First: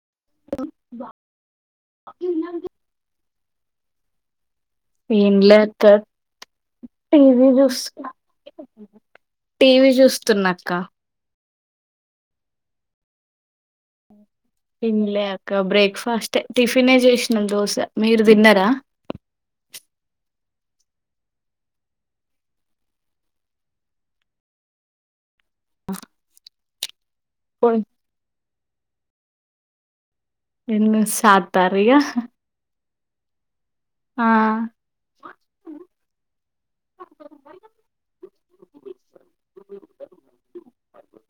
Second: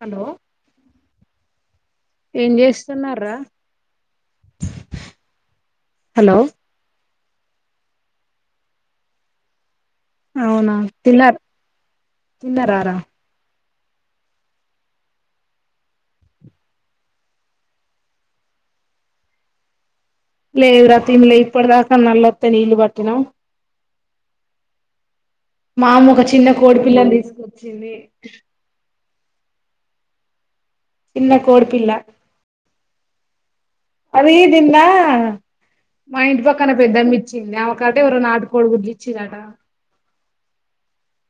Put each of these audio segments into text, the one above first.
Hello ఏం చేస్తున్నారు రా ఏం లేదక్క హలో టీ వీ చూస్తున్న [unintelligible] టీ వీ చూస్తున్నాక్క తిన్నారా రా తిన్లె అక్క బ్రేక్ఫాస్ట్ టిఫిన్ చేసినాం దోశ మీరు తిన్నరా లేదు రా తిన్లే ఇప్పుడుదాకా మల్లోత్తే నీళ్లు పట్టినము మా అమ్మ ఒక చిన్న కోడి పిల్లని తీసుకొచ్చింది ఎన్ని చిన్న సాకుతారు ఇగ కోడిపిల్ల అది నిన్న మా ఇంటి పక్కన పెద్దమ్మ ఇచ్చింది ఆమెకట ఎవరో నాటుకోడు గుడ్లి ఇచ్చింరట [inaudible]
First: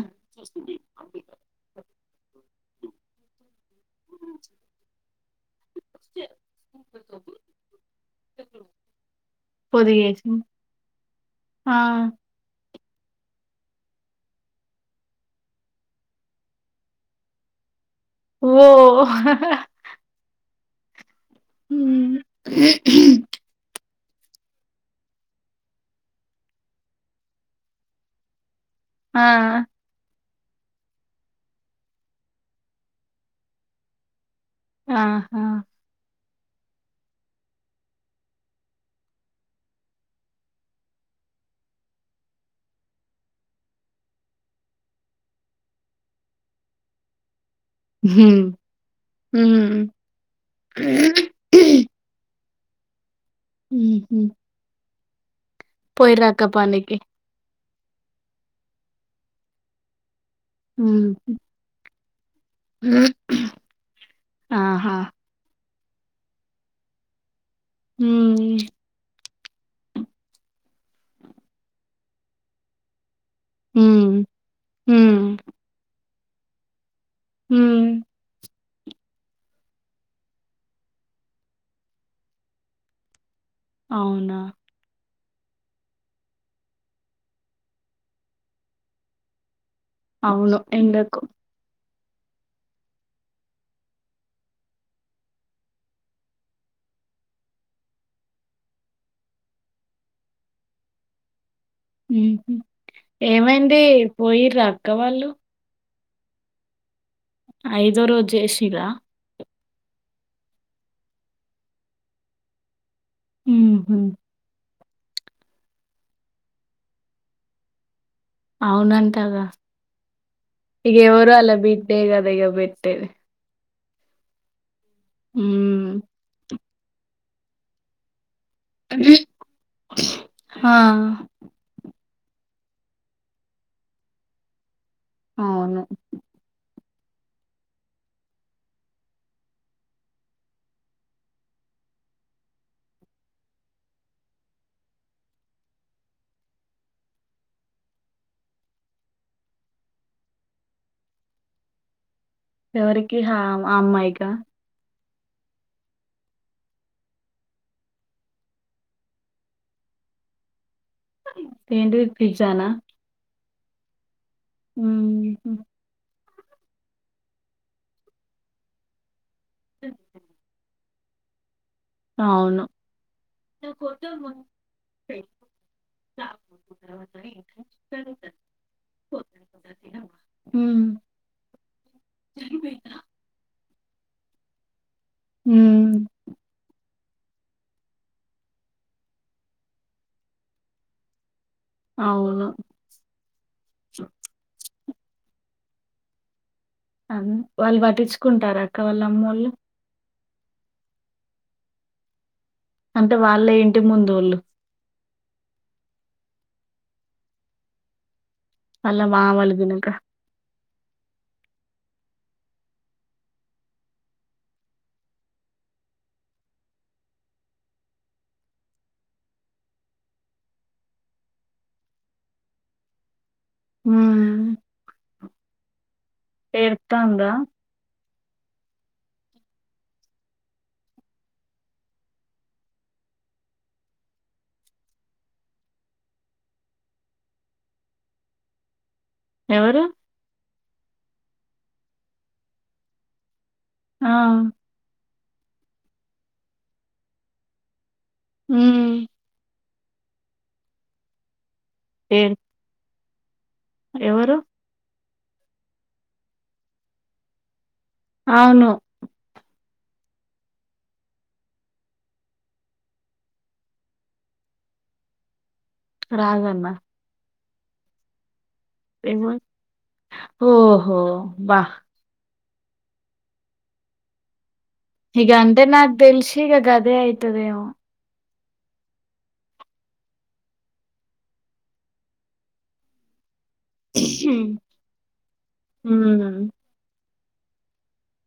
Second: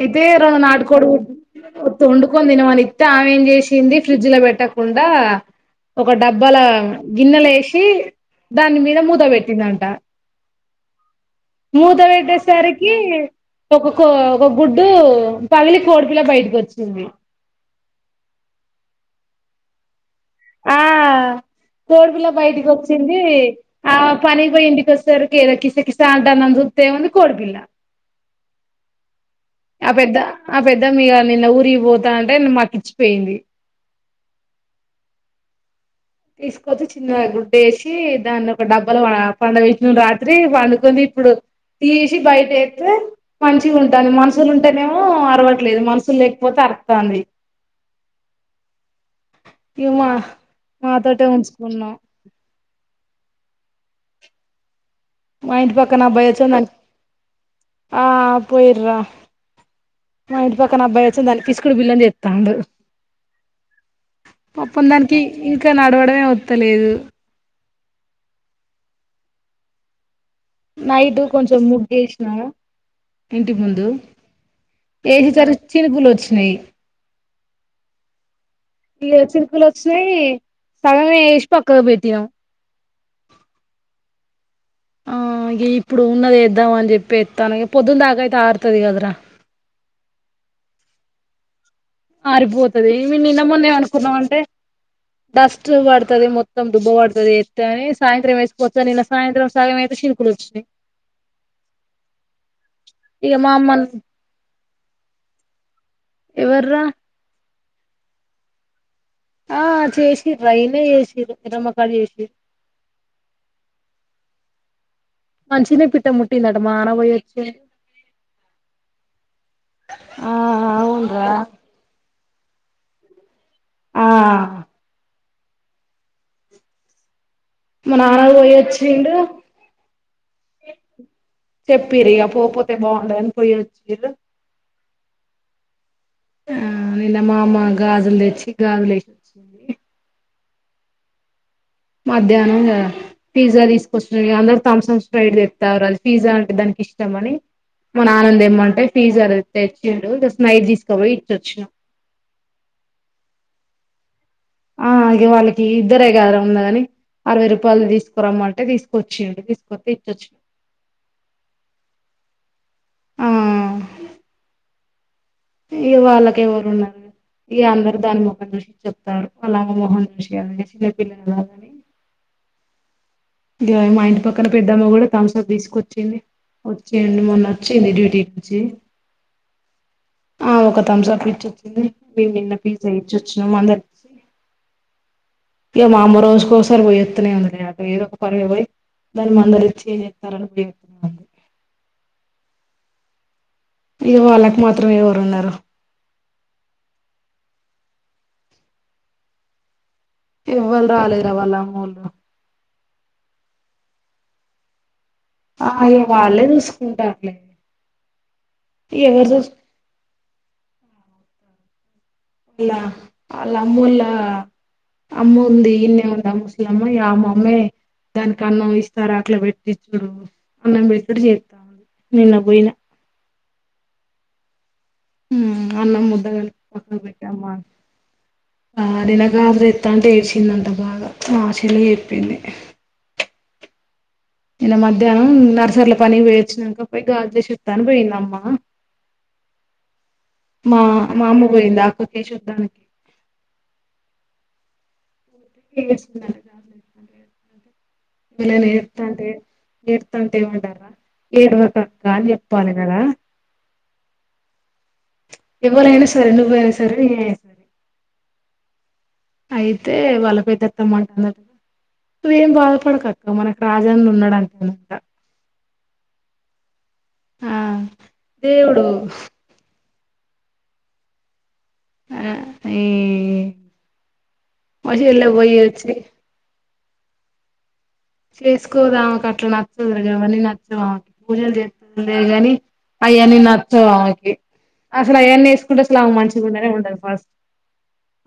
అయితే రొండు నాటుకోడి గు తో వండుకొని తినమని ఇత్తే ఆమె ఏం చేసింది ఫ్రిడ్జ్ ల పెట్టకుండా ఒక డబ్బల గిన్నెల వేసి దాని మీద మూత పెట్టిందంట పొదిగేసి ఆ మూత పెట్టేసరికి ఒక కో ఒక గుడ్డు పగిలి కోడిపిల్ల బయటకి వచ్చింది ఓ కోడి హ్మ్. పిల్ల బయటికి వచ్చింది ఆమె పనికి పోయి ఇంటికి వచ్చేసరికి ఏదో కిసకిస అంటదని చూత్తే ఏముంది కోడి పిల్ల [inaudible] ఆ ఆ పెద్దమ్మ ఇగ నిన్న ఊరికి పోతంటె మాకు ఇచ్చి పోయింది ఆహా తీసుకొచ్చి చిన్న గుడ్డేసి దాన్ని ఒక డబ్బల పా పండబెట్టినం రాత్రి పండుకొని ఇప్పుడు తీసి బయట ఎత్తే మంచిగా ఉంటాంది మనుషులు ఉంటేనేమో అరవట్లేదు మనుషులు లేకపోతే అర్థాంధి ఇగ మా మ్మ్ మాతోటే ఉంచుకున్నాం హ్మ్ హు మాయింటి పక్కన అబ్బాయి వచ్చి నాక్ ఆ పోయిర్రా మా ఇంటి పక్కన అబ్బాయి వచ్చి హ్మ్ దాన్ని పిసికుడు పిల్లని చే త్తండు పాపం ఆహా దానికి ఇంకా నడవడమే వత్తలేదు మ్మ్ నైటు కొంచం ముగ్గు ఏసిన ఇంటి ముందు హ్మ్ హ్మ్ వేసేసరికి చినుకులు వచ్చినాయి మ్మ్ ఇగ చినుకులు వచ్చినాయి సగం ఏసి పక్కకు పెట్టినము [inaudible] అవున ఆ ఇ ఇప్పుడు ఉన్నదేద్దాం అని చెప్పి ఎత్తన్న పొద్దున దాక అయితే ఆరుతది కదరా. అవును ఎండకు ఆరిపోతది నిన్న, మొన్న ఏమనుకున్నాం అంటే డస్ట్ పడతుది మొత్తం దుమ్ము పడుతది ఎత్ అని సాయంత్రం వేసుకొస్తా నిన్న సాయంత్రం సగం వే సి ఇప్పుడు వచ్చినయ్ మా అమ్మ ఏమైంది పోయిరా అక్క వాళ్ళు ఎవర్రా ఐదో రోజు జేసీర్రా ఆ చేసిర్ర అయినే చేసిరూ ఇరమకా చేసి ఊహు మంచినే పిట్ట ముట్టిందట మా నాన్న పోయొచ్చు అవునంటగా ఆ ఇగ అవునురా ఎవరు ఆల్ల బిడ్డే కదా పెట్టె ఆ హు మా నాన్న పోయొచ్చిండు ఆ చెప్ పిరియ పో పోతే బాగుండు అని పోయితుర్రు అవును ఆ నిన్న మామ గాజులు తెచ్చి గాజులు వేసి మధ్యాహ్నంంగా పిజ్జా తీసుకొచ్చి అందరుూ థాంసంప్ స్ఫ్రైట్ తెత్తారు అది పిజ్జా అంటే దానికి ఇష్టం అని మ నాన్నని దెమ్మంటె పీజ్జ దెచ్చిండు జస్ట్ నైట్ తీసుకోపోయి ఇచ్చొచ్చినాం ఎవరికి హ అమ్మా యిక ఆ అగే వాళ్ళకి ఇద్దరే కదా ఉందా ని అరవై రూపాయలు తీసుకురమ్మంటే తీసుకొచ్చిడి తీసుకొస్తతే ఇచ్చొచ్చి ఏంటిది ఫిజ్జనా ఆ ఆ ఇ వాళ్ళకి ఎవరు ఉన్నారు ఇ అందరు దాని ముఖం చూసి చెప్తారు అలా ఆమె మోహమ్ చూసి [unintelligible] పలని కవును ఇ మా ఇంటి పక్కన పెద్దమ్మ కూడా థమ్సప్ తీసుకొచ్చింది వచ్చేయండి మొన్న వచ్చింది డ్యూ హెచ్ ఆ ఒక ఉమ్, థమ్సాప్ ఇచ్చొచ్చింది మేము నిన్న పిజ్జా ఇచ్చొచ్చినాము అందరి ఇక ఉమ్, మా అమ్మ రోజుకోసారి పోయిస్తనె ఉన్నాయి అందులే ఏదో పర్వపోయి దాన్ని మందరిచ్చ చెత్తారని చెప్తున్నాడి అవును ఇక వాళ్ళకి మాత్రం ఎవరున్నారు వాళ్ళు పట్టించుకుంటార అక్క వాళ్ళ అమ్మోళ్ళు ఇవ్వల్ రాలేదరా వాళ్ళమ్మెలు అంటే వాళ్ళ ఇంటి ముందులోళ్ళు అ అయో వాళ్ళే చూసుకుంటారులే అలా మా ఎవరు చూసు వాల్ దినుకా ఇలా వాళ్లమ్మాళ్ల అమ్మ ఉంది ఇన్ని ఉందా ముస్లిమ్మా అమమ్మ్మే దానికి అన్నం ఇస్తారు అట్లా పెట్టి చుడు అన్నం పెట్టుడు చేస్తా నిన్న పోయినా ఉమ్, ఉమ్ అన్నమ్ ఏర్తాంద ఆ దినగ రెత్త అంటే ఏర్సిందట బాగా మా చెల్లి చెప్పింది నిన మధ్యాహ్నం నర్సరీలో పని పోేయిచ్చినాక పోయి గాజ్లే చస్తాని పోయింద అమ్మా ఎవరు ఆ మా అమ్మ పోయింది అక్కడికి చూదామని ఆ పిల్లలు ఉమ్, ఎత్తాంటే ఏర్తుంటే ఏమంటారూ ఏరవకు అక్క అని ఏడు చెప్పాలి కదా ఎవరు ఎవ్వలేనా సరే నువ్వైనా సరే ఏ అవును అయితే వాలపెదత్త మాన్ ఉ నువ్ ఏం బాధపడకక్క మనకు రాజాన్న ఉన్నాడు అనుకుంట రాజన్న ఆ దేవుడు ఎవరు ఓహో వా్ ఆ ఏ ఇగ అంటే నాగ్ తెల్సిి ఇగ గదే అయితదేమో చేసుకోదు ఆమెకి అట్లా నచ్చదు గవన్నీ నచ్చవు ఆమెకి పూజలు చేస్కుందే గాని అయన్నీ నచ్చవు ఆమెకి అసలు అవన్నీ వేసుకుంటే అసలు ఆమె ఉమ్, మంచిగానే ఉండదు ఫస్ట్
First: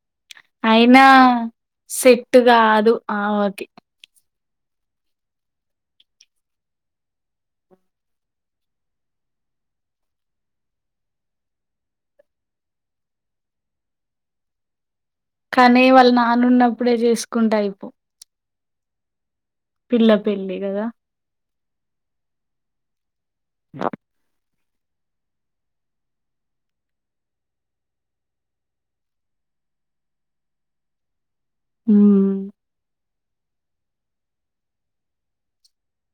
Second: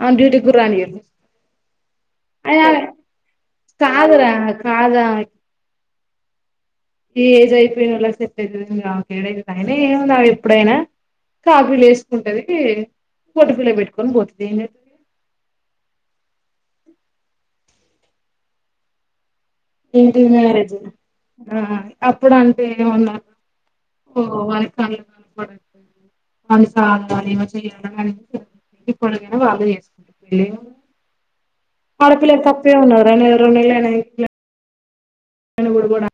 ఆమెను డ్యూటీకి కూడా రానీయరు అయినా సెట్ అయినా కాదు ఆ కాదురా కాద ఈ ఏజ్ అయిపోయినళ్ళక్ సెట్ అవుతుందిక అయినా ఏం గాదు ఎప్పుడైనా కాపులు వేసుకుంటది బొట్ పిల్ల పెట్టుకొని పోతుంది ఏంటంట కానీ వాళ్ళ నాన్న ఉన్నప్పుడే చేసుకుంటయిపో ఏంటి పెళ్లి మ్యారేజ్ కదా ఆ అప్పుడు అంటే ఏమన్నారు ఓ వారి కళ్ళు కనపడ [unintelligible] మా చెల్లి ఎప్పుడికైనా వాళ్ళే చేసుకుంటార్ లే ఆడపిల ఉమ్ తప్పే ఉన్నారనే రెన్నేళ్లు అయిన ఇన్ ను కూడాకూడా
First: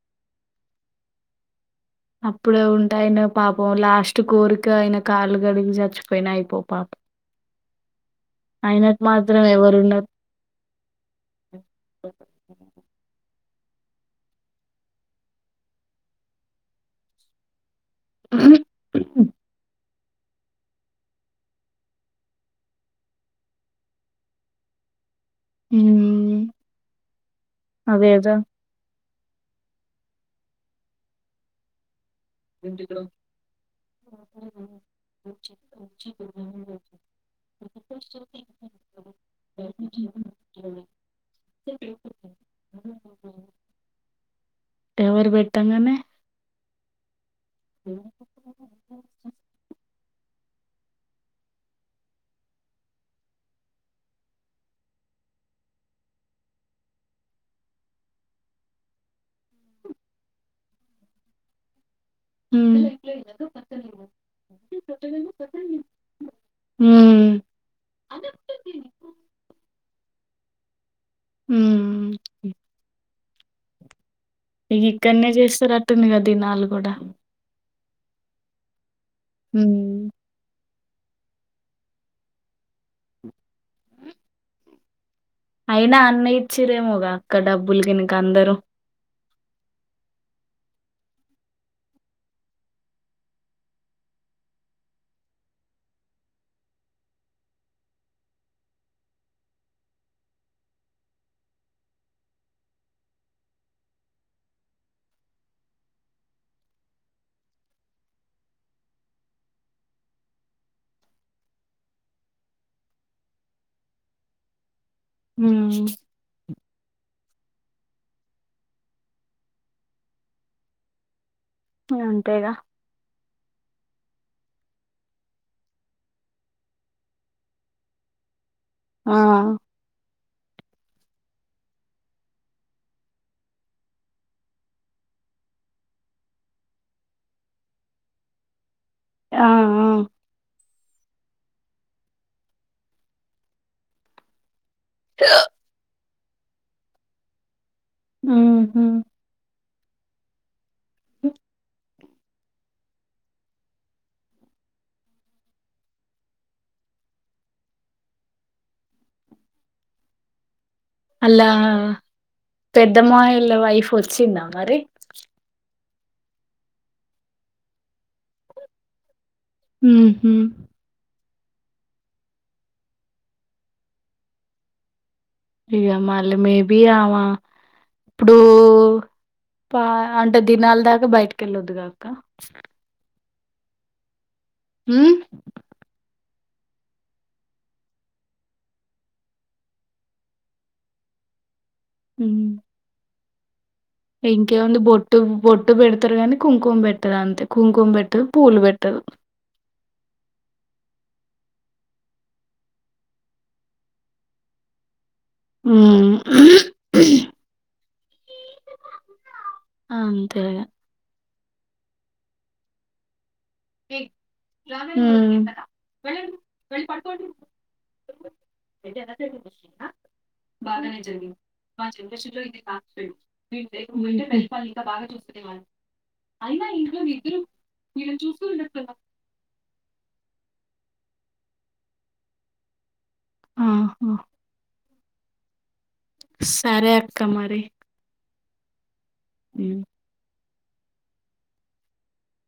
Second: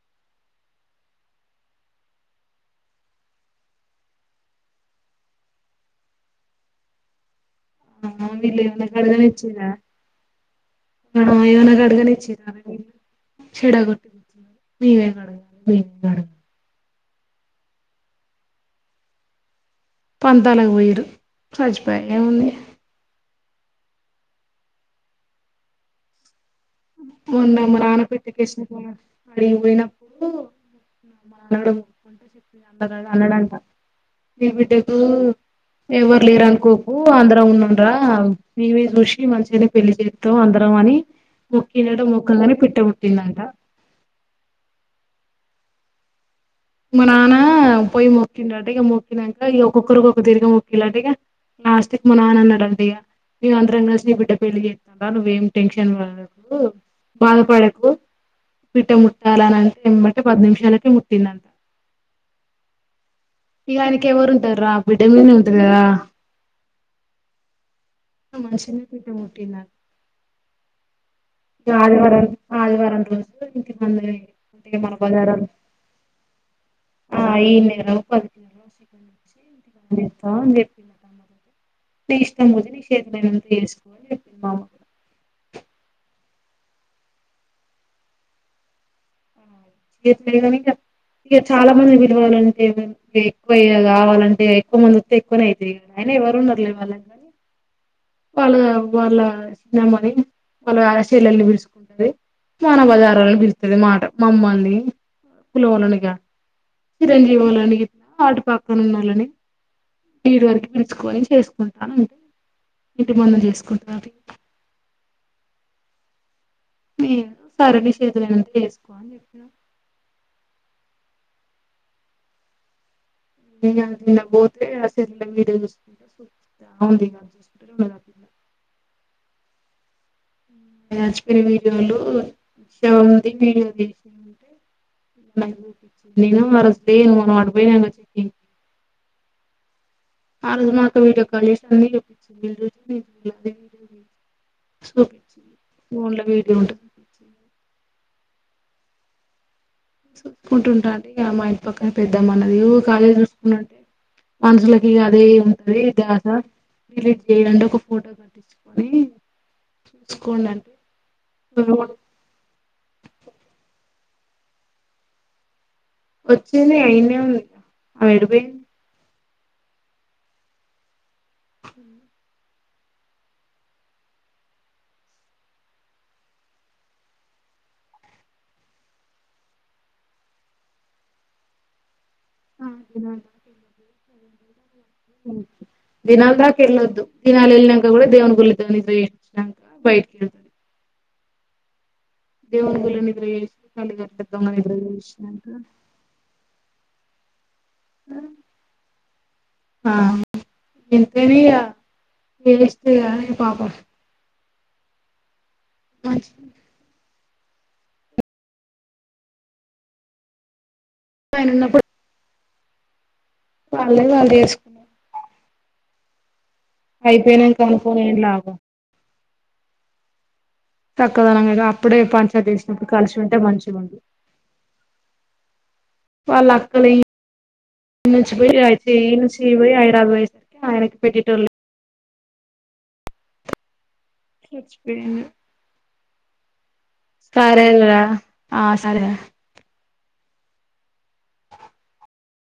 అప్పుడే ఉంటాయన పాపం లాస్ట్ కోరిక అయన కాళ్ళు గడిగి చచ్చిపోయిన అయిపో పాపం అవును నిన్ను ఏమన్నా ఆయనకు మాత్రం కడగనిచ్చిందా ఎవరున్నారు ఆ ఏమన్నా గడగనిచ్చిందా చెడ కొట్ నవేనా నీవే గడగాలి ఉమ్ పంతాలకు పోయిర్రు సచ్పోయ ఏమ్ ఉంది ఊమ్ మొన్న మా నాన్న పై పెద్ద కేసు కొన్నాను మడి పోయినప్పుడు అందగా అన్నాడంట మీ బిడ్డకు ఎవరు లేరు అనుకోకు అందరమ్ ఉన్నాంరా నీవేస్ చూసి మంచిగనే పెళ్లి చేత్తం అందరం అని కిందట మొక్కగనే పిట్టముట్టిందట ఎవరు పెట్టంగనే మ నానా పోయి మొక్కిండట ఇగ మొక్కినంక ఇగ ఒక్కొక్కరు ఒక్కొక్క తీరుగ మొక్కిళ్ళంట లాస్ట్ కు మ నాన అన్నడంటిగా మేం అందరం కలిసి నీ బిడ్డ పెళ్లి చెత్తం రా నువ్వేం టెన్షన్ పడకు బాధపడకు పిట్ట ముట్టాలనంటే ఎమ్మటే పది నిమిషాలకే ముట్టిందంట హ్మ్ ఇగాయనికి ఎవరు ఉంటర్ర బిడ్డ మీదనే ఉంటది గదా మంచిగనే పిట్ట ముట్టిందట ఇగ హ్మ్. ఆదివారం ఆదివారం రోజు ఇంటిముందు ఇగిక్కడ్నే చేస్తరట్టుంది కదా దినాలు గుడ నేరో పది కిలలో చికన్ దెచ్చి ఇంటిముందు హ్మ్. చెత్తం అని చెప్పిండట అన్న ని ఇష్టం వదినే నిక్ షేతనైనంత చేసుకోమని చెప్పింది మా అమ్మ అయినా అన్ని ఇచ్చిర్రేమోగా అక్క డబ్బులు గినక అందరూ చెత్తలేదేమో ఇంక ఇగ చాలా మంది పిలవాలంటే ఎక్కువ గావాలంటే ఎక్కువ మంది ఒత్తె ఎక్కువనే అయితయి గదరా అయి న ఎవరున్నరులే వాళ్ళక్ గని వాళ్ళుగా వాళ్ళ చిన్నమ్మని వాళ్ళ చెల్లెల్ని పిల్సుకుంటది మాన బజారోల్లని పిలుత్తది మాట మమ్మల్ని కులమొల్లని గిట్ల చిరంజీవోలని గిట్లా అటుపక్కనున్నోళ్ళని ఈడి వరకు పిలుచుకొని చేసుకుంటా అంటే ఇంటి ముందు జేసుకుంట అది ఉమ్ ఏమో సరే నీకు చేతనైనంత చేసుకో అని చెప్పిన ఇగంతేగా ఇగా నిన్న బోతే ఆ సెల్లుల వీడియో జూసుకుంట సూ త్తా ఉందిగ అది జూసుకుంటనే ఉన్నది అట్టిగనే ఆ సచ్చిపోయిన వీడియోలు శవంది వీడియో తీసిన్రంటె నేను ఆరోజు [unintelligible] మనం అటు పోయినం గద చిట్టి ఆ ఆ ఆరోజ మా అక్క వీడియో కాల్ జేసి అన్ని జూపిచ్చింది [unintelligible] చూపిచ్చింది ఫోన్ లో వీడియో ఉంటె చూపిచ్చింది ఉమ్ హ్ చూసుకుంటుంటాంటె ఇగ మా ఇంటి పక్కన పెద్దమ్మ అన్నది ఇగూకే అదే చూసుకుంటంటే మనుషులకిగ అదే ఉంటది ద్యాస డిలీట్ చేయ్యండి ఒక ఫోటో గట్టిచ్చు కొని చూసుకోండంటే అల్లా పెద్ద మామయ్యోల్ల వైఫ్ వచ్చిందా మరి వచ్చిందిగ ఈడ్నే ఉందిగా ఆమె ఎటుపోయింది ఉమ్ హ్ హ ఇగ మల్లి మే బీ ఆమా ఇప్పుడూ పా అంటే దినాల దాకా బయటికెళ్ళొద్దుగా కా డి దినల్ దాక్ కెల్లోద్దు దినాలు ఎల్లి నంక కూడా దేవున్ గుళ్ళకి పోయిర్రు హ్మ్ దేవున్ గుళ్ళో నిద్ర చె ఇంకేముంది బొట్టు బొట్టు పెడతారు గానీ కుంకుమ పెట్టరు అంతే కుంకుంపెట్టార్ పూలుపెట్టారు తెలీదా తెలిస్తే కానీ పాపం మంచ్ అంతెగా ఆయన ఉన్నప్పుడు వాళ్ళే వాళ్ళు చేసుకున్నారు హ్మ్ అయిపోయినంక అనుకోని ఏం లాభం [unintelligible] బాగానే జరిగింది చక్కదనంగా మా అప్పుడే జనరేషలో పంచాయతీ ఇది చేసినప్పుడు కలిసి ఉంటే కాండ మంచిగా ఉండు తెలిపాలి ఇంకా బాగా చూ వాళ్ళ అయినా అక్కలు ఏం ఇంట్లోమీద్దరు మీరు చూ నుంచి పోయి ఇ నుంచి పోయి హైదరాబాద్ పోయేసరికి ఆయనకి పెట్టటోళ్లులేర్ ఆ హా సచ్చిపెయిన్ సారే అక్క మరి ఆ సరే ర ఊ